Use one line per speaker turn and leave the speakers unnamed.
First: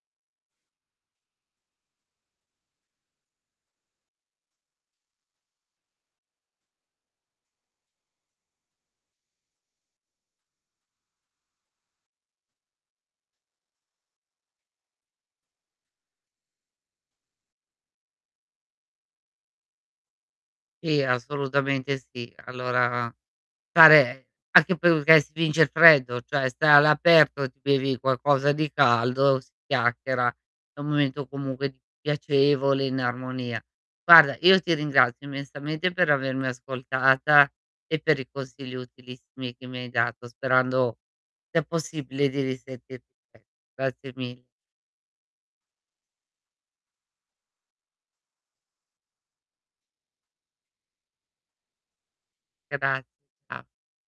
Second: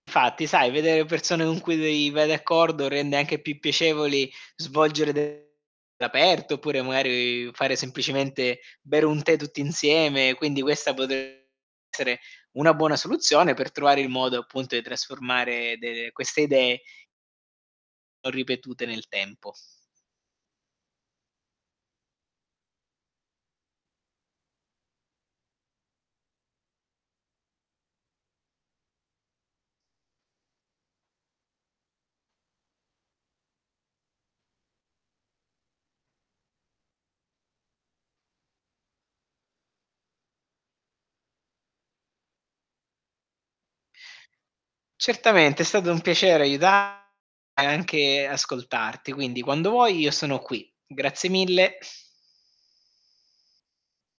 Fatti, sai, vedere persone con cui, vei vai d'accordo rende anche più piacevoli svolgere de aperto, oppure, magari, fare semplicemente bere un tè tutti insieme. Quindi questa potre essere una buona soluzione per trovare il modo appunto di trasformare delle queste idee o ripetute nel tempo.
Sì, assolutamente sì. Allora stare anche perché si vince il freddo, cioè sta all'aperto, ti bevi qualcosa di caldo, si chiacchiera; è un momento comunque piacevole, in armonia. Guarda, io ti ringrazio immensamente per avermi ascoltata e per i consigli utilissimi che mi hai dato, sperando sia possibile di risentirti Grazie mi
Certamente, è stato un piacere aiuta e anche ascoltarti. Quindi quando vuoi io sono qui. Grazie mille.
Gra a